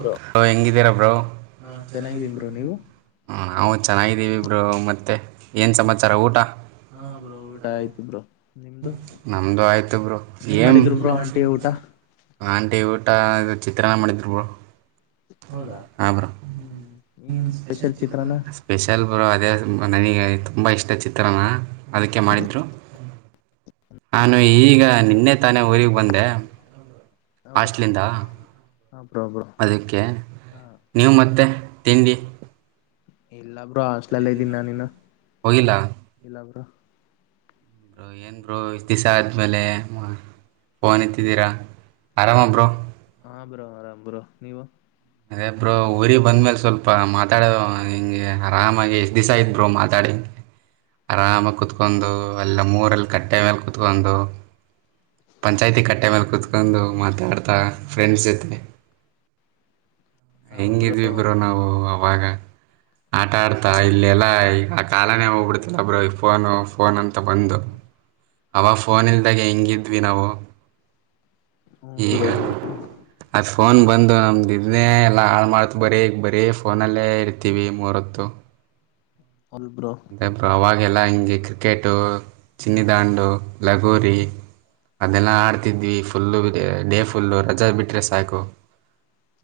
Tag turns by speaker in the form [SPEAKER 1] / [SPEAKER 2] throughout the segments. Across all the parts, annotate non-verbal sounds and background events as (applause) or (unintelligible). [SPEAKER 1] Bro
[SPEAKER 2] ಹ ಎಂಗಿದೀರಾ bro, ಹಾ ಚನಾಗಿದೀವ್ ಬ್ರೋ ನೀವು, ಹಾ ನಾವು ಚೆನ್ನಾಗಿದ್ದೀವಿ ಬ್ರೋ, ಮತ್ತೆ ಏನ್ ಸಮಾಚಾರ ಊಟ.
[SPEAKER 1] ಹಾ ಬ್ರೋ ಊಟ ಆಯ್ತು ಬ್ರೋ. ನಿಮ್ದು
[SPEAKER 2] ನಮ್ದು ಆಯ್ತು ಬ್ರೋ, ಏನ್
[SPEAKER 1] ಮಾಡಿದ್ರು ಬ್ರೋ ಆಂಟಿ ಊಟ
[SPEAKER 2] (inaudible) ಊಟ ಚಿತ್ರನ್ನ ಮಾಡಿದ್ರು ಬ್ರೋ.
[SPEAKER 1] ಹೌದಾ
[SPEAKER 2] ಹಾ ಬ್ರೋ,
[SPEAKER 1] ಹ್ಮ್ ಏನ್ ಸ್ಪೆಷಲ್ ಚಿತ್ರಾನ್ನ
[SPEAKER 2] ಸ್ಪೇಷಲ್ ಬ್ರೋ ಅದೇ ತುಂಬ ನನಗೆ ತುಂಬ ಇಷ್ಟ ಚಿತ್ರಾನ್ನ. ಅದಕ್ಕೆ ಮಾಡಿದ್ದರು. ನಾನು ಈಗ ನಿನ್ನೆ ತಾನೇ ಊರಿಗೆ ಬಂದೆ,
[SPEAKER 1] ಹಾ ಬ್ರೋ
[SPEAKER 2] ಹಾಸ್ಟ್ಲಿಂದ,
[SPEAKER 1] ಹಾ ಬ್ರೋ ಬ್ರೋ
[SPEAKER 2] ಅದಕ್ಕೆ
[SPEAKER 1] ಹಾ
[SPEAKER 2] ನೀವು ಮತ್ತೆ ತಿಂಡಿ?
[SPEAKER 1] ಇಲ್ಲಾಬ್ರೋ ಹಾಸ್ಟ್ಲಲ್ಲೆ ಇದ್ದೀನಿ, ನನ್
[SPEAKER 2] ಹೋಗಿಲ್ಲ
[SPEAKER 1] ಇಲ್ಲಾ ಬ್ರೋ.
[SPEAKER 2] ಬೋ ಏನು ಬ್ರೋ ಇಷ್ಟು ದಿವಿಸ ಆದ್ಮೇಲೆ ಫೋನ್ ಎತ್ತಿದ್ದೀರಾ ಆರಾಮ ಬ್ರೋ.
[SPEAKER 1] ಹಾ ಬ್ರೋ ಆರಾಮ್ ಬ್ರೋ ನೀವು?
[SPEAKER 2] ಅದೇ ಬ್ರೋ ಊರಿಗೆ ಬಂದಮೇಲೆ ಸ್ವಲ್ಪ ಮಾತಾಡೋ ಹಿಂಗೆ ಆರಾಮಾಗಿ ಎಷ್ಟು ದಿವಸ ಇದ ಬರು ಮಾತಾಡಿಗೆ ಆರಾಮಾಗಿ ಕುೂತ್ಕೊಂಡು ಎಲ್ಲ ಊರಲ್ಲಿ ಕಟ್ಟೆ ಮೇಲೆ ಕುತ್ಕೊಂಡು. ಪಂಚಾಯ್ತಿ ಕಟ್ಟೆ ಮೇಲೆ ಕುೂತ್ಕೊಂಡು ಮಾತಾಡ್ತಾ ಫ್ರೆಂಡ್ಸ್ ಜೊತೆ. ಹೆಂಗಿದ್ವಿ ಬ್ರೋ ನಾವು ಅವಾಗ. ಆ ಆಟಾಡ್ತಾ ಇಲ್ಲೆಲ್ಲಾ ಈಗ ಆ ಕಾಲನೇ ಹೋಗ್ಬಿಡ್ತಲ್ಲ ಬ್ರೋ, ಈ ಫೋನು ಫೋನ್ ಅಂತ ಬಂದು, ಅವಾಗ ಫೋನ್ ಇಲ್ದಾಗ ಹೆಂಗಿದ್ವಿ ನಾವು
[SPEAKER 1] ಹ್ಮ
[SPEAKER 2] ಈಗ
[SPEAKER 1] ಬ್ರೋ
[SPEAKER 2] ಅದ್ ಫೋನ್ ಬಂದು ನಮ್ದು ಎಲ್ಲ ಹಾಳು ಮಾಡ್ತ್ ಬರೀಗ್ ಬ ರೀ ಫೋನಲ್ಲೇ ಇರ್ತೀವಿ ಮೂರತ್ತು.
[SPEAKER 1] ಒಲ್ ಬ್ರೋ
[SPEAKER 2] ಹಾಗೆಲ್ಲ ಹಿಂಗೆ ಕ್ರಿಕೆಟು.
[SPEAKER 1] ಹ್ಮ್
[SPEAKER 2] ಚನ್ನಿದಾಂಡು
[SPEAKER 1] ಹ್ಮ್
[SPEAKER 2] ಲಗೋರಿ. ಅದೆಲ್ಲಾ ಆಡ್ತಿದ್ವಿ. Full day full. ಪುಲ್ಲು ರಜಾ ಬಿಟ್ರ ಸಾಕು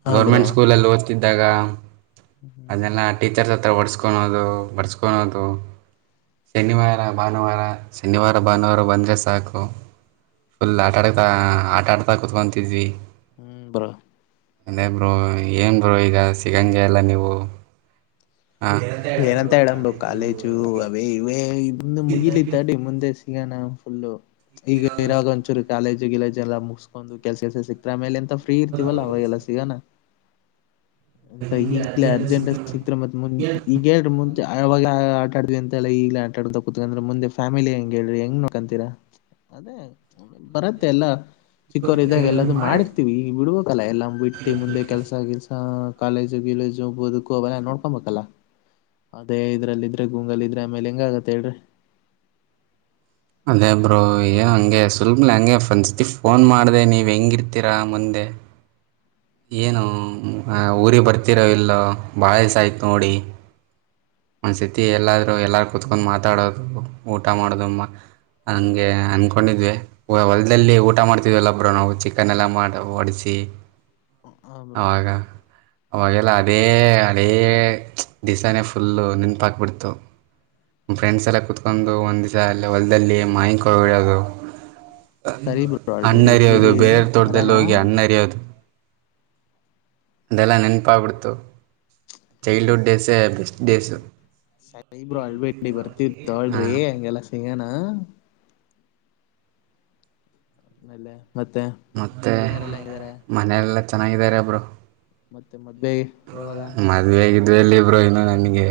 [SPEAKER 1] ಹಾ ಬ್ರೋ
[SPEAKER 2] ಗೌರ್ಮೆಂಟ್ ಸ್ಕೂಲ್ ಅಲ್ಲಿ ಓದ್ತಿದ್ದಾಗ
[SPEAKER 1] ಹ್ಮ್
[SPEAKER 2] ಒದು ಬರ್ಸ್ ಕತ್ಕಳೋದು ಶನಿವಾರ ಭಾನುವಾರ ಶನಿವಾರ ಭಾನುವಾರ ಬಂದರೆ ಸಾಕು ಫುಲ್ ಆಟ ಆಡ್ತಾ ಆಟ ಆಡ್ತಾ ಕುತ್ಕೊತಿದ್ವಿ.
[SPEAKER 1] ಹ್ಮ್ ಬ್ರೋ
[SPEAKER 2] ಅದೇ ಬ್ರೋ ಏನು ಬ್ರೋ ಈಗ ಸಿಗಂಗೆ ಎಲ್ಲ ನೀವು? ಹಾಂ
[SPEAKER 1] ಏನಂತ ಹೇಳದು ಕಾಲೇಜು ಅ ಇ ಒಂದು ಮುಗಿಲಿ ತಾಡಿ ಮುಂದೆ ಸಿಗ ನಾಫುಲ್ಲೋ ಈಗ ಇರಾಗ ಒಂಚೂರು ಕಾಲೇಜಿಗೆ ಗಲಜ್ ಲ್ಲ ಮುಗಸ್ಕೊಂಡು ಕೆಲ್ಸ (unintelligible) ಸಿಕ್ತಾರೆ ಆಮೇಲೆ ಫ್ರೀ ಇರ್ತಿವಲ್ಲ ಅವಾಗ ಎಲ್ಲ ಸಿಗಾನ ಅಂತ ಈಗ್ಲೇ ಅರ್ಜೆಂಟ್ ಸಿಕ್ರೆ ಮತ್ತ ಮುಂದ್ ಇಗೇನ್ ಮುಂದೆ ಯಾಗ (unintelligible) ಆ (unintelligible) ಅಂತೆ ಎಲ್ಲ ಈಗ್ಲ ಆಟಾಡಾ ಕೂತ್ಕಂದ್ರೆ ಮುಂದೆ ಫ್ಯಾಮಿಲಿ ಹೆಂಗ ಹೇಳ್ರಿ ಹೆಂಗ್ ನೋಕಂತೀರಾ ಅದೇ ಬರತ್ತೆ ಎಲ್ಲಾ ಚಿಕ್ಕವರು ಇದಾಗ ಎಲ್ಲದು (unintelligible) ಮಾಡಿರ್ತಿವಿ ಈ ಬಿಡ್ಬೇಕಲ್ಲ ಎಲ್ಲಾ ಬಿಟ್ಟು ಮುಂದೆ ಕೆಲ್ಸ ಗಿಲ್ಸ ಕಾಲೇಜು ಗಿಲೇಜು ಬದುಕು ಅವೆಲ್ಲ ನೋಡ್ಕೊಬೇಕಲ್ಲ ಅದೇ ಇದ್ರಲ್ಲ ಇದ್ರೆ ಗೂಂಗಲ್ ಇದ್ರೆ ಆಮೇಲೆ ಹೆಂಗ ಆಗತ್ತ ಹೇಳ್ರಿ
[SPEAKER 2] ಅದೇ ಬ್ರೋ (unintelligible) ಹಂಗೆ ಸುಲಭನೆ ಹಂಗೆ ಫ್ರಂಡಸತಿ ಫೋನ್ ಮಾಡಿದೆ ನೀವು ಹೆಂಗಿರ್ತೀರಾ ಮುಂದೆ ಏನು ಊರಿಗೆ ಬರ್ತಿರೋ ಇಲ್ಲೋ ಬಾಳ ದಿಸಾ ಆಯ್ತು ನೋಡಿ ಒಂದ್ಸತಿ ಎಲ್ಲಾದ್ರು ಎಲ್ಲಾರೂ ಕೂತ್ಕೊಂಡು ಮಾತಾಡೋರು ಊಟ ಮಾಡೋದುಮ್ಮ ಹಂಗೆ ಅನ್ಕೊಂಡಿದ್ವಿ ಒ ಹೊಲ್ದಲ್ಲಿ ಊಟ ಮಾಡ್ತಿದ್ವಲ್ಲ ಬ್ರೋ ನಾವು ಚಿಕನ್ ಎಲ್ಲ ಮಾಡ ಓಡಿಸಿ
[SPEAKER 1] ಹಾ
[SPEAKER 2] (unintelligible)
[SPEAKER 1] ಬ್ರೋ
[SPEAKER 2] ಅವಾಗ (unintelligible) (unintelligible) ಅದೇ ಅದೇ ದಿಸಾನೆ ಫುಲ್ಲು ನೆನ್ಪಾಕಿಬಿಡ್ತು ನಮ್ಮ ಫ್ರೆಂಡ್ಸ ಎಲ್ಲ ಕೂತ್ಕೊಂಡು ಒಂದು ದಿವಸ ಅಲ್ಲ ಹೊಲದಲ್ಲಿ ಮಾಯಕಡೋದು
[SPEAKER 1] ಸರಿ ಬ್ರೋ
[SPEAKER 2] (unintelligible)
[SPEAKER 1] ಅಳ್ಬೇಡಿ
[SPEAKER 2] ಅಣ್ಣರಿಯೋದು
[SPEAKER 1] ಬಿಡಿ
[SPEAKER 2] ಬೇರೆ
[SPEAKER 1] ಬರೋಣ
[SPEAKER 2] ತೋಟ್ದದಲ್ಲಿ ಹೋಗಿ ಹಣ್ಣ ಹರಿಯೋದು (unintelligible) ಅದೆಲ್ಲ ನೆನಪಾ ಆಗ್ಬಿಡ್ತು ಚೈಲ್ಡ್ಹುಡ್ ಡೇಸ್ ಹೆ ಬೆಸ್ಟ್ (unintelligible)
[SPEAKER 1] ಸ (unintelligible) ಇಬರು ಅಳ್ಬೇಡಿ ಬರ್ತಿದ ತಗೋಳ್ರಿ
[SPEAKER 2] ಹಾಂ
[SPEAKER 1] ಹಂಗೆಲ್ಲ (unintelligible) ಲ (unintelligible)
[SPEAKER 2] ಮತ್ತೆ ಮನೆಯಲ್ಲ (unintelligible) ಚೆನ್ನಾಗಿದ್ದಾರೆ ಬ್ರೋ
[SPEAKER 1] ಮತ್ತೆ ಮದುವೆ (unintelligible)
[SPEAKER 2] ಮದವೆ (unintelligible) ಎಲ್ಲಿ ಬ್ರೋ ಇನೋ (unintelligible) ನನಗೆ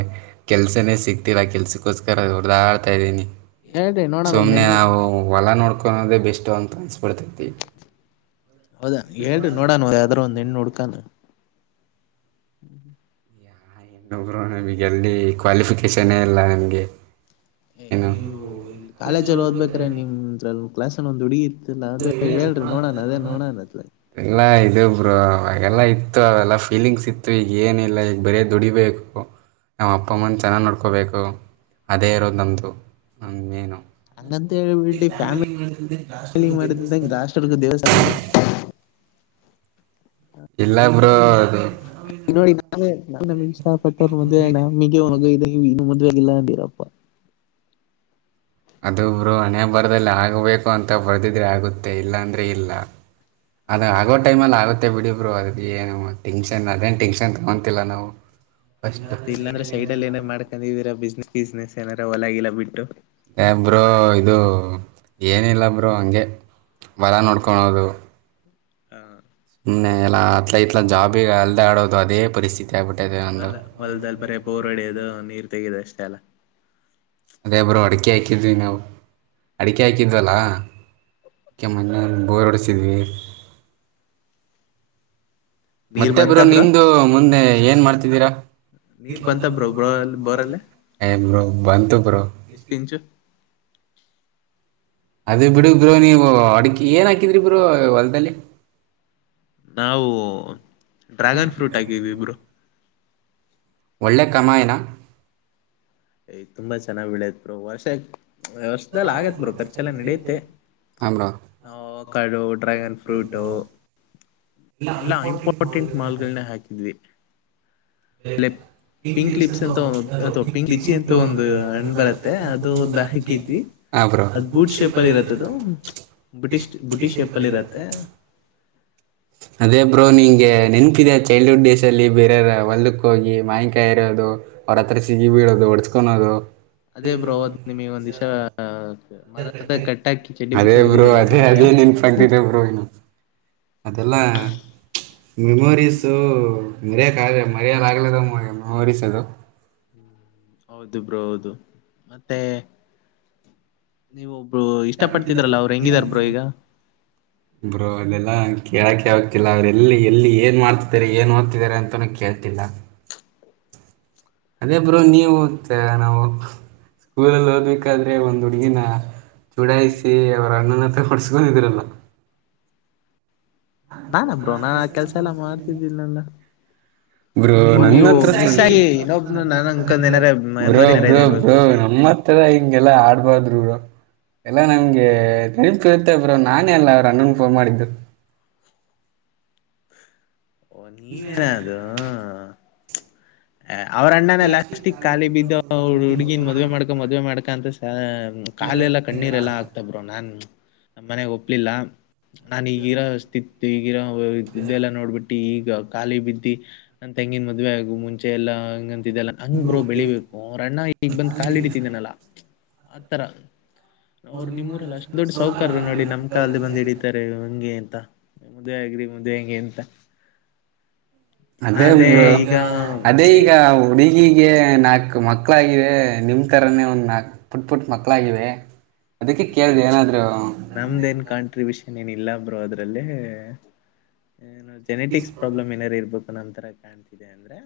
[SPEAKER 2] ಕೆಲ್ಸನೇ ಸಿಗ್ತಿಲ್ಲ (unintelligible) ಕೆಲ್ಸಕ್ಕೋಸ್ಕರ ಹೊಡ್ದಾಡ್ತ (unintelligible) ಇದ್ದೀನಿ
[SPEAKER 1] ಹೇಳ್ರಿ ನೋಡೋಣ ಒಂದ್
[SPEAKER 2] ಸುಮ್ನೆ
[SPEAKER 1] ಹೆಣ್ಣು
[SPEAKER 2] ನಾವು ಹೊಲ ನೋಡ್ಕ ಕೊನೊಡೆ ಬೆಸ್ಟ್ ಅಂತ ಅನ್ಸ್ (unintelligible)
[SPEAKER 1] ಹೌದಾ ಹೇಳ್ರಿ ನೋಡಣ ಯಾವ್ದ್ ಆದ್ರೂ ಒಂದ್ ಹೆಣ್ಣು ಹುಡ್ಕಾನ ಹ್ಮ್ ಹ್ಮ
[SPEAKER 2] (unintelligible) ಬ್ರೋ ನಮಗೆಲ್ಲಿ ಕ್ವಾಲಿಫಿಕೇಶನೇ ಇಲ್ಲ ನನಗೆ
[SPEAKER 1] ಏ
[SPEAKER 2] ಏನು
[SPEAKER 1] ಅನೀವು ಇಲ್ಲಿ ಕಾಲೇಜಲ್ಲಿ ಓದ್ಬೇಕ್ರೆ ನಿಮ ಕ್ಲಾಸ್ಲ್ಲಿ ಒಂದ್ ಹುಡಗಿ (unintelligible)
[SPEAKER 2] (inaudible)
[SPEAKER 1] ಅತ್ಲ
[SPEAKER 2] ಎಲ್ಲ ಆಯ್ತು ಇಬ್ರು ಅವಾಗೆಲ್ಲ ಇತ್ತು ಅವೆಲ್ಲ ಫೀಲಿಂಗ್ಸ್ ಇತ್ತು ಈಗ ಏನ ಇಲ್ಲ ಈಗ ಬರೇ ದುಡಿಬೇಕು ನಾವು ಅಪ್ಪಮ್ಮನ ಚೆನ್ನಾಗಿ ನೋಡ್ಕೋಬೇಕು ಅದೇ ಇರೋದು ನಂತ ನ ಮೇನು ಅ ಫಾಮ ಜಾಸ್ (inaudible)
[SPEAKER 1] ಮಾಡಿದಂಗಗೆಷ್ಟ್ರರ್ಗ ದೇವಸ್ಥಾನ ಒಬ್ಬರು
[SPEAKER 2] ಇಲ್ಲ ಬ್ರೋ ಅದು
[SPEAKER 1] ನೋಡಿ ನಾನೇ ನಮಗೆ ಇಷ್ಟಪಟ್ಟವ್ರ ಮದೆ ನಮಗೆ ಒಗ ಇ ಇನ್ನು ಮದೆ ಗಿಲ್ಲಾಂದೀರಪ್ಪ (unintelligible)
[SPEAKER 2] ಅದು ಬ್ರೋ ಹಣೆ ಬರದಲ್ಲಿ ಆಗಬೇಕು ಅಂತ ಬರೆದಿದ್ರೆ ಆಗುತ್ತೆ ಇಲ್ಲಾ ಅಂದ್ರೆ ಇಲ್ಲ ಅದ ಆಗೋ ಟೈಮ ಅಲ್ಲಿ ಆಗುತ್ತೆ ಬಿಡಿ ಬ್ರೋ ಅದ ಏನು ಟೆನ್ಷನ್ ಅದೇನ್ ಟೆನ್ಷನ್ ತಗೊಂತಿಲ್ಲ ನಾವು ಫಸ್ಟ್
[SPEAKER 1] ಮತ್ತ ಇದ್ರೆ ಸೈಡ್ ಅಲ್ಲಿ ಏನ ಮಾಡ್ಕೊಂಡಿದೀರ ಬಿಸ್ನೆಸ್ ಬಿಸ್ನೆಸ್ ಜನರ ಒಲಗಲ್ಲ ಬಿಟ್ಟು
[SPEAKER 2] ಬ್ರೋ ಇದು ಏನಿಲ್ಲ ಬ್ರೋ ಹಂಗೆ ಹೊಲ ನೋಡ್ಕೊಳೋದು
[SPEAKER 1] ಹಾ (inaudible)
[SPEAKER 2] ಹ್ಮ ಎಲ್ಲಾ ಅತ್ಲ ಇತ್ಲ ಜಾಬಿಗ ಅಲ್ದ ಆಡೋದು ಅದೇ ಪರಿಸ್ಥಿತಿ ಆಗ್ಬಿಟ್ಟಿದೆ ನಂದು
[SPEAKER 1] ಅಲ್ಲ ಹೊಲದಲ್ ಬರ ಬೋರ್ ಒಡೋದು ನೀರ್ ತೆೆಗೆದ ಅಷ್ಟೇ ಅಲ್ಲ
[SPEAKER 2] ಅದೇ ಬ್ರೋ ಅಡಿಕೆ ಹಾಕಿದ್ವಿ ನಾವು ಅಡಿಕೆ ಹಾಕಿದ್ವಲ್ಲ ಅಕೆ ಮೊನ್ನೆ ಬೋರ್ ಹೊಡಸಿದ್ವಿ
[SPEAKER 1] ನೀರ್
[SPEAKER 2] ಮತ್ತೆ
[SPEAKER 1] ಬಂತ
[SPEAKER 2] ಬ್ರೋ ನಿಮ್ದು ಮುಂದೆ ಏನ್ ಮಾಡ್ತಿದ್ದೀರಾ
[SPEAKER 1] ನೀರ್ ಬಂತ ಬ್ರೋ ಬ್ರೋ ಬೋರಲ್ಲಿ
[SPEAKER 2] ಏ ಬ್ರೋ ಬಂತು ಬ್ರೋ
[SPEAKER 1] ಎಷ್ಟ್ ಇಂಚು
[SPEAKER 2] ಅದೇ ಬಿಡು ಬ್ರೋ ನೀವು ಅಡ ಏನ್ ಹಾಕಿದ್ರಿ ಬ್ರೋ ಹೊಲ್ದಲ್ಲಿ
[SPEAKER 1] ನಾವು ಡ್ರ್ಯಾಗನ್ ಫ್ರೂಟ್ ಹಾಕಿದ್ವಿ ಬ್ರೋ
[SPEAKER 2] ಒಳ್ಳೆ ಕಮಾಯನ
[SPEAKER 1] ಯ್ ತುಂಬಾ ಚೆನ್ನಾಗಿ ಬೆಳಿಯತ್ ಪ್ರೋ ವರ್ಷ ವ್ಯವಸ್ಲ್ಲ ಆಗತ್ ಬ್ರೋ ಖರ್ಚೆಲ್ಲ ನಡೆಯತ್ತೆ
[SPEAKER 2] ಹಾಂ ಬ್ರೋ
[SPEAKER 1] ನಾವು ಒಕಾಡು ಡ್ರ್ಯಾಗನ್ ಫ್ರೂಟ ಎಲ್ಲಾ ಇಂಪಾರ್ಟೆಂಟ್ ಮಾಲ್ಗಳನೆ ಹಾಕಿದ್ವಿ ಅಲ್ಲೇ
[SPEAKER 2] (inaudible) (unintelligible)
[SPEAKER 1] ಕ್ಲಿಚಿ ಅಂತ ಒಂದು ಹಣ್ಣ್ ಬರತ್ತೆ ಅದು ಒ ಹಾಕಿದ್ವಿ
[SPEAKER 2] ಹಾಂ
[SPEAKER 1] ಅದ್ ಬೂಟ್ ಶೇಪ್ ಅಲ್ಲಿ ಇರತ್ತೆ ಅದು ಬುಟಿಶ್ ಬುಟಿಶ್ ಶೇಪ್ ಅಲ್ಲಿ ಇರತ್ತೆ
[SPEAKER 2] ಬ್ರೋ ಅದೇ ಬ್ರೋ ನಿಂಗೆ ನೆನ್ಪ ಚೈಲ್ಡ್ಹುಡ್ ಡೇಸ್ ಅಲ್ಲಿ ಬೇರೆಯವ ಒಲ್ದಕ್ಕ ಹೋಗಿ ಮಾಯನ್ಕಾಯಿ ಇರೋದು ಅವ್ರ ಹತ್ರ ಸಿಗಿ ಬೀಳೋದು ಒಡಸ್ಕೊದು
[SPEAKER 1] ಅದೇ ಬ್ರೋವತ್ ನಿಮಗೆ ಒಂದಿಷ
[SPEAKER 2] ಅದೇ ಬ್ರೋ ಅದೇ ಅದೇ ನೆನ್ಪಿದೆ ಬ್ರೋ ಇನ್ನು ಅದೆಲ್ಲ ಮೆಮೊರೀಸು ಮರೆಯಕ್ ಮರೆಯ ಮೆಮೊರಿಸ್ ಅದು
[SPEAKER 1] ಹ್ಮ ಹೌದು ಬ್ರೋ ಹೌದು ಮತ್ತೆ ನೀವು ಒಬ್ರು ಇಷ್ಟ ಪಡ್ತಿದ್ರಲ್ಲ ಅವ್ರು ಹೆಂಗಿದಾರ ಬ್ರೋ ಈಗ
[SPEAKER 2] ಬ್ರೋ ಇದೆಲ್ಲಾ ಕೇಳಕ್ಕೆೆ ಹೋಗ್ತಿಲ್ಲ ಅವ್ರು ಎಲ್ಲಿ ಎಲ್ಲಿ ಏನ್ ಮಾಡ್ತಿದ್ದಾರೆ ಏನ್ ಓದ್ತಿದಿದ್ದಾರೆ ಅಂತನ ಕೇಳ್ತಿಲ್ಲ ಅದೇ ಬ್ರೋ ನೀವು ನಾವು ಸ್ಕೂಲಲ್ಲಿ ಓದ್ಬೇಕಾದ್ರೆ ಒಂದು್ ಹುಡುಗಿನ ಚೂಡಾಯಿಸಿ ಅವರ ಅಣ್ಣನ ಹತ್ರ ಹೊಡ್ಸ್ಕೊಂಡಿದ್ರಲ್ಲ
[SPEAKER 1] ನಾನ್ಬ್ರು ನಾನ್ ಆ ಕೆಲ್ಸ ಎಲ್ಲಾ ಮಾಡ್ತಿದ್ದೀನಿ ನನ್ನ
[SPEAKER 2] ಬ್ರೋ ನನ್ನ ಹತ್ರ ಚ
[SPEAKER 1] ಆಗಿ ಇನ್ನೊಬ್ನ ನಾನ್ ಅನ್ಕೊಂಡ್ ಏನಾರ
[SPEAKER 2] ಬ್ರೋ
[SPEAKER 1] ಮೆಮೊರಿ ಏನಾರ
[SPEAKER 2] ಬ್ರೋ
[SPEAKER 1] ಇದೆ
[SPEAKER 2] ಬ್ರೋ
[SPEAKER 1] ಬಿಡಿ
[SPEAKER 2] ನಮ್ಮತ್ರ ಹಿಂಗೆಲ್ಲಾ ಆಡ್ಬಾರಾದ್ರು ಬ್ರೋ ಎಲ್ಲಾ ನಮ್ಗೆ ನೆನಪಿರುತ್ತಬರು ನಾನೇ ಅಲ್ಲ ಅವರು ಅಣ್ಣನ್ ಫೋನ್ ಮಾಡಿದರು
[SPEAKER 1] ಓ ನೀವೇನ ಅದು ಹ ಅವ್ರ ಅಣ್ಣನ ಎಲ್ಲಾಸ್ಟಿಕ್ ಖಾಲಿ ಬಿದ್ದು ಹುಡ್ಗಿನ್ ಮದ್ವೆ ಮಾಡ್ಕ ಮದ್ವೆ ಮಾಡ್ಕಂತ ಕಾಲ ಎಲ್ಲಾ ಕಣ್ಣೀರೆಲ್ಲಾ ಆಗ್ತಬ್ರೋ ನಾನ್ ನ ಮನೆಗ್ ಒಪ್ಲಿಲ್ಲ ನಾನ್ ಈಗಿರೋ ಸ್ಥಿತ್ ಈಗಿರೋ ಇದೆಲ್ಲ ನೋಡ್ಬಿಟ್ಟ ಈಗ ಖಾಲಿ ಬಿದ್ದಿ ನ ತೆಂಗಿನ ಮದ್ೆ ಆಗು ಮುಂಚೆ ಎಲ್ಲಾ ಲ್ಲ ಹಂಗ್ ಬ್ರೋ ಬೆಳಿಬೇಕು ಅಣ್ಣ ಈಗ್ ಬಂದ್ ಕಾಲ ಹಡಿತಿದ್ದನಲ್ಲಾ ಅಥರ ಅವ್ರು ನಿಮ್ಮ್ೂರಲ್ಲ ಅಷ್ಟ್ ದೊಡ್ಡ ಸೌಕಕಾರ್ಯ ನೋಡಿ ನಮ್ ಕಾಲಲ್ಲಿ ಬಂದ ಹಿಡೀಿತಾರೆ ಹಂಗೆ ಅಂತ ಮುದುವೆ ಆಗ್ರಿ ಮುದುವೆ ಹಂಗೆ ಅಂತ (inaudible) ಅದೇ
[SPEAKER 2] ಅದೇರು
[SPEAKER 1] ಈಗ
[SPEAKER 2] ಅದೇ ಈಗ ಹುಡುಗಿಗೆ ನಾ ಮಕ್ಕಳಾಗಿಾಗಿದೆ ನಿಮ್ ಈತರೇ ಒಂದು ನ ಪುಟ್ ಪುಟ್ ಮಕ್ಕಳಾಗಿವೆ ಅದಕ್ಕೆ ಕೇಳ್ದ ಏನಾದ್ರು
[SPEAKER 1] ನಮ್ದೇನ್ ಕಾಂಟ್ರಿಬ್ಯೂಷನ್ ಏನಿಲ್ಲ ರು ಅದ್ರಲ್ಲಿ ಏ ಜೆನೆಟಿಕ್ ಪ್ರಾಲಮ್ ಏನಾರು ಇರ್ಬೇಕು ನ ತರ ಕಾಣ್ತಿದೆ ಅಂದ್ರೆ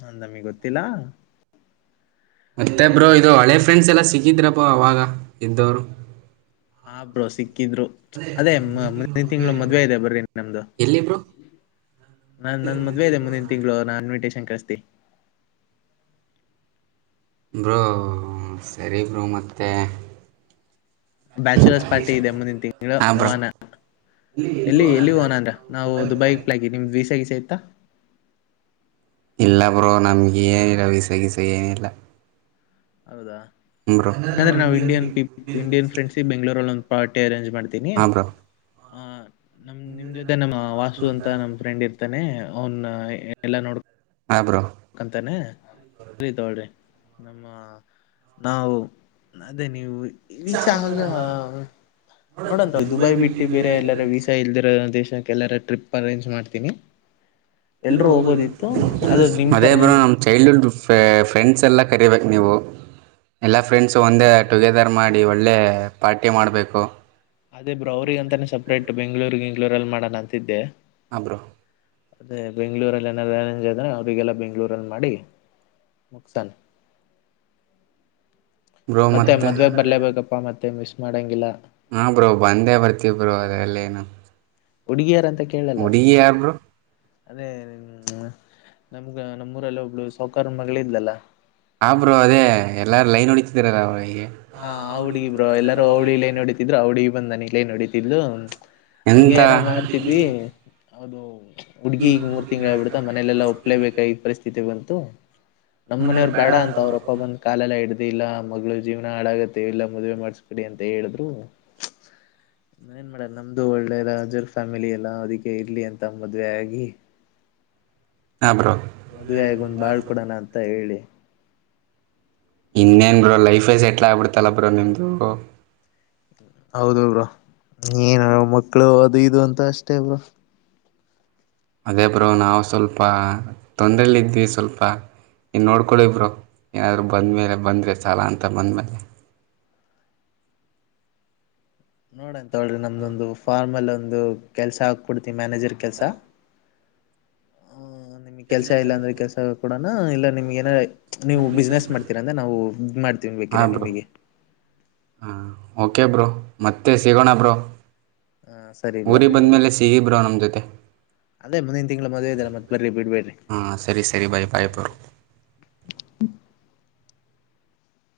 [SPEAKER 1] ನ ನಮಗೆ ಗೊತ್ತಿಲ್ಲ
[SPEAKER 2] ಮತ್ತೆಬ್್ರೋ
[SPEAKER 1] ಆಮೇಲೆ
[SPEAKER 2] ಇದು ಹಳೆ ಫ್ರೆಂಡ್ಸ್ ಎಲ್ಲಾ ಸಿಕ್ಕಿದ್ರಪ್ಪ ಅವಾಗ ಇಂದರು
[SPEAKER 1] ಹಬ್ರೋ ಸಿಕ್ಕಿದ್ರು ಅದೇ ಮುಂದಿನ ತಿಂಗಳು ಮದ್ವೆ ಇದೆ ಬರ್ರಿ ನಮ್ದು
[SPEAKER 2] ಎಲ್ಲಿ ಬ್ರೋ
[SPEAKER 1] ನ ನನ್ ಮದ್ವೆ ಇದೆ ಮುಂದಿನ ತಿಂಗಳು ನನ್ ಶಂಕಸ್
[SPEAKER 2] ಬ್ರೂ ಸರಿ ಬ್ರರು ಮತ್ತೆ
[SPEAKER 1] ಬ್ಯಾಚುಲರ್ಸ್ ಪಾರ್ಟಿ ಇದೆ ಮುಂದಿನ ತಿಂಗಳು
[SPEAKER 2] ಹಾ ಬ್ರೋ
[SPEAKER 1] ಹೋಣ ಎಲ್ಲಿ ಎಲ್ಲಿ ಹೋಣ ಅಂದ್ರ ನಾವು ದುಬೈ ಪ್ಲಕಿ ನಿಮ್ದ್ ವೀಸಗಸ ಆಯ್ತಾ
[SPEAKER 2] ಇಲ್ಲ ಬ್ರೋ ನಮ್ಗೆ ಏನಿಲ್ಲ ವೀಸ ಗೀಸ ಏನಿಲ್ಲ
[SPEAKER 1] ಹೌದಾ
[SPEAKER 2] ಬ್ರೋ
[SPEAKER 1] ಹಂಗಂದ್ರೆ ನಾವ್ ಇಂಡಿಯನ್ ಪ ಇಂಡಿಯನ್ ಫ್ರೆಂಡ್ಸಿಪ್ ಬೆಂಗ್ಗಳೂರಲ್ಲಿ ಒ್ ಪಾರ್ಟಿ ಅರೇಂಜ್ ಮಾಡ್ತೀನಿ
[SPEAKER 2] ಹಾ ಬ್ರೋ
[SPEAKER 1] ಆ ನಮ ನಿಮ್ ಜೊತೆ ನಮ್ಮ ವಾಸು ಅಂತ ನಮ್ ಫ್ರೆಂಡ್ ಇರ್ತಾನೆ ಅವನ್ ಎಲ್ಲ ನೋಡ್
[SPEAKER 2] ಹಾ ಬ್ರೋ
[SPEAKER 1] ಕಂತಾನೆ ರಿ ತಗಳ್ರಿ. ನಮ್ಮ ನಾವು ಅದೇ ನೀವು. ವೀಸಾ ಆ ನೋಡಂತ ದುಬೈ ಬಿಟ್ಟಿ ಬೇರೆ ಎಲ್ಲಾರ ವೀಸಾ ಇಲ್ದಿರ ದೇಶಕ್ಕೆ ಎಲ್ಲಾರ ಟ್ರಿಪ್ ಅರೇಂಜ್ ಮಾಡ್ತೀನಿ. ಎಲ್ರೂ ಹೋಗೋದಿತ್ತು ಅದು ನಿಮ್
[SPEAKER 2] (unintelligible) ಅದೇ ಬ್ರೋ
[SPEAKER 1] ತರನೇ
[SPEAKER 2] ನಮ್ಮ ಚೈಲ್ಡ್ಹುಡ್ ಫ್ರೆ ಫ್ರೆಂಡ್ಸ್ ಎಲ್ಲ ಕರಿಬೇಕ ನೀವು. ಎಲ್ಲಾ ಫ್ರೆಂಡ್ಸ ಒಂದೇ. ಟುಗೆದರ್ ಮಾಡಿ ಒಳ್ಳೆ ಪಾರ್ಟಿ. ಪಟ್ಟಿ ಮಾಡಬೇಕು.
[SPEAKER 1] ಅದೇ ಬ್ರೋ ಅವ್ರಿಗ ಅಂತಾನೇ ಸಪ್ರೇಟ್ ಬೆಂಗಳೂರ್ ಗಿಂಗ್ಳೂರಲ್ಲಿ ಮಾಡಣ ಅಂತಿದ್ದೆ.
[SPEAKER 2] ಹ ಬ್ರೋ.
[SPEAKER 1] ಅದೇ ಬೆಂಗ್ಳೂರಲ್ಲಿ ಏನಾದ್ರ ಅರೆಂಜ್ ಆದ್ರೆ ಅವ್ರಿಗೆಲ್ಲ ಬೆಂಗ್ಳೂರಲ್ಲಿ ಮಾಡಿ ಮುಕ್ಸಾನ್. ಮತ್ತೆ ಮದ್ವೆಗ್ ಬರ್ಲೇಬೇಕಪ್ಪಾ ಮತ್ತೆ ಮಿಸ್ ಮಾಡಂಗಿಲ್ಲ.
[SPEAKER 2] ಹಾಂ ಬ್ರೋ ಬಂದೇ ಬರ್ತೀವಿ ಬ್ರೋ ಅದರಲ್ಲೇನು
[SPEAKER 1] ಹುಡುಗಿಯರಂತ
[SPEAKER 2] ಹುಡುಗಿ ಯಾರ್ ಬ್ರೋ.
[SPEAKER 1] ಅದೇ ನಮ್ಗ ನಮ್ಮೂರಲ್ಲ ಒಬ್ಳು ಸೌಕಾರ ಮಗಳ ಇದ್ಲಲ್ಲ.
[SPEAKER 2] ಆ ಬ್ರೋ ಅದೇ ಎಲ್ಲಾರು ಲೈನ್ ಹೊಡಿ ದ್ರಲ್ಲಾ ಅವಳ್
[SPEAKER 1] ಹಾ ಆ ಹುಡ್ಗಿ ಬ್ರೋ ಎಲ್ಲಾರು ಅವಳಿ ಲೈನ್ ಹೊಡಿತಿದ್ರು ಆ ಹುಡ್ಗಿ. ಬಂದ ನಂಗ್ ಲೈನ್ ಹೊಡಿತಿದ್ಲು. ಹಂಗೆ
[SPEAKER 2] ಎಂತ
[SPEAKER 1] ಏನೋ ಮಾಡ್ತಿದ್ವಿ. ಹೌದು. ಹುಡ್ಗಿ ಈ ಮೂರ್ ತಿಂಗ್ಗಳ ಆ ಬಡ್ತಾ ಮನೆಲೆಲ್ಲ ಒಪ್ಲೇಬೇಕ ಆದ್ ಪರಿಸ್ಥಿತಿ ಬ ತ್ತು. ನಮ್ಮ ಮನೆಯವ್ರ ಬೇಡ ಅಂತ ಅವ್ರಪ್ಪ ಬಂದ ಕಾಲೆಲ್ಲ ಹಿಡ ಇಲ್ಲ ಮಗಳು ಜೀವನ ಹಾಳಾಗತ್ತೆ ಇಲ್ಲ ಮದ್ವೆ ಮಾಡಸ್ಬಿಡಿ ಅಂತ ಹೇಳಿದ್ರು ಏನ್ ಮಾಡ ನಮ್ದು ಒಳ್ಳೆ ರಾಜರ ಫ್ಯಾಮಿಲಿ ಎಲ್ಲ ಅದಕ್ಕೆ ಇರಲಿ ಅಂತ ಮದ್ವೆ ಆಗಿ.
[SPEAKER 2] ಹಾ ಬ್ರೋ
[SPEAKER 1] ಮದ್ವೆ ಆಗ ಒಂದ್ ಬಾಳ್ ಕೊಡೋಣ ಅಂತ ಹೇಳಿ.
[SPEAKER 2] ಇನ್ನೇನ್ ಬ್ರೋ ಲೈಫ ಸೆಟ್ಲ್ ಆಗ್ಬಿಡ್ತಲ್ಲ ಬ್ರೋ ನಿಮ್ದು.
[SPEAKER 1] ಹೌದು ಬ್ರೋ ಏನ ಮಕ್ಕಳು ಅದು ಇದು ಅಂತ ಅಷ್ಟೇ ಬ್ರೋ.
[SPEAKER 2] ಅದೇ ಬ್ರೋ ನಾವು ಸ್ವಲ್ಪ ತೊಂದ್ರೆಯಲ್ಲಿ ಇದ್ವಿ ಸ್ವಲ್ಪ ಇನ್ ನೋಡ್ಕೊಳ್ಳಿ ಬ್ರೋ ಏನಾದ್ರು ಬಂದ್ಮೇಲೆ ಬಂದ್ರೆ ಸಾಲ ಅಂತ ಬಂದ್ಮೇಲೆ.
[SPEAKER 1] ನೋಡಣ. ಲ್ರಿ ನಮ್ದ ಒಂದು ಫಾರ್ಮಲ್ಲ ಒಂದು ಕೆಲ್ಸ ಹಾಕಬಿಡ್ತೀನಿ ಮ್ಯಾನೇಜರ್ ಕೆಲ್ಸ ಹ ನಿಮ್ಗ್ ಕೆಲ್ಸ ಇಲ್ಲಾ ಅಂದ್ರೆ ಕೆಲ್ಸ ಕೊಡೋಣ ಇಲ್ಲ ನಿಮ್ಗೆ ಏನ ನೀವು ಬಿಸ್ನೆಸ್ ಮಾಡ್ತೀರ ಅಂದ್ರೆ ನಾವು ಮಾಡ್ತೀವಿ ಬೇಕಿರಾ
[SPEAKER 2] ಹಾಂ ಬ್ರೋ
[SPEAKER 1] ನಿಮಗೆ
[SPEAKER 2] ಹಾಂ ಓಕೆ ಬ್ರೋ ಮತ್ತೆ ಸಿಗೋಣ ಬ್ರೋ
[SPEAKER 1] ಹ ಸರಿ ಬ್ರೋ
[SPEAKER 2] ಊರಿಗೆ ಬಂದ್ಮೇಲೆ ಸಿಗಿ ಬ್ರೋ ನಮ್ಮ ಜೊತೆ
[SPEAKER 1] ದಿಂನಾ ತಿಂಗಳು ಮದುವೆ ಇದೆ ಮತ್ ಬರ್ರಿ ಬಿಡ್ಬೇಡ್ರಿ
[SPEAKER 2] ಹಾ ಸರಿ ಸರಿ ಬಾಯ್ ಬಾಯ್ ಬ್ರೋ
[SPEAKER 1] (inaudible)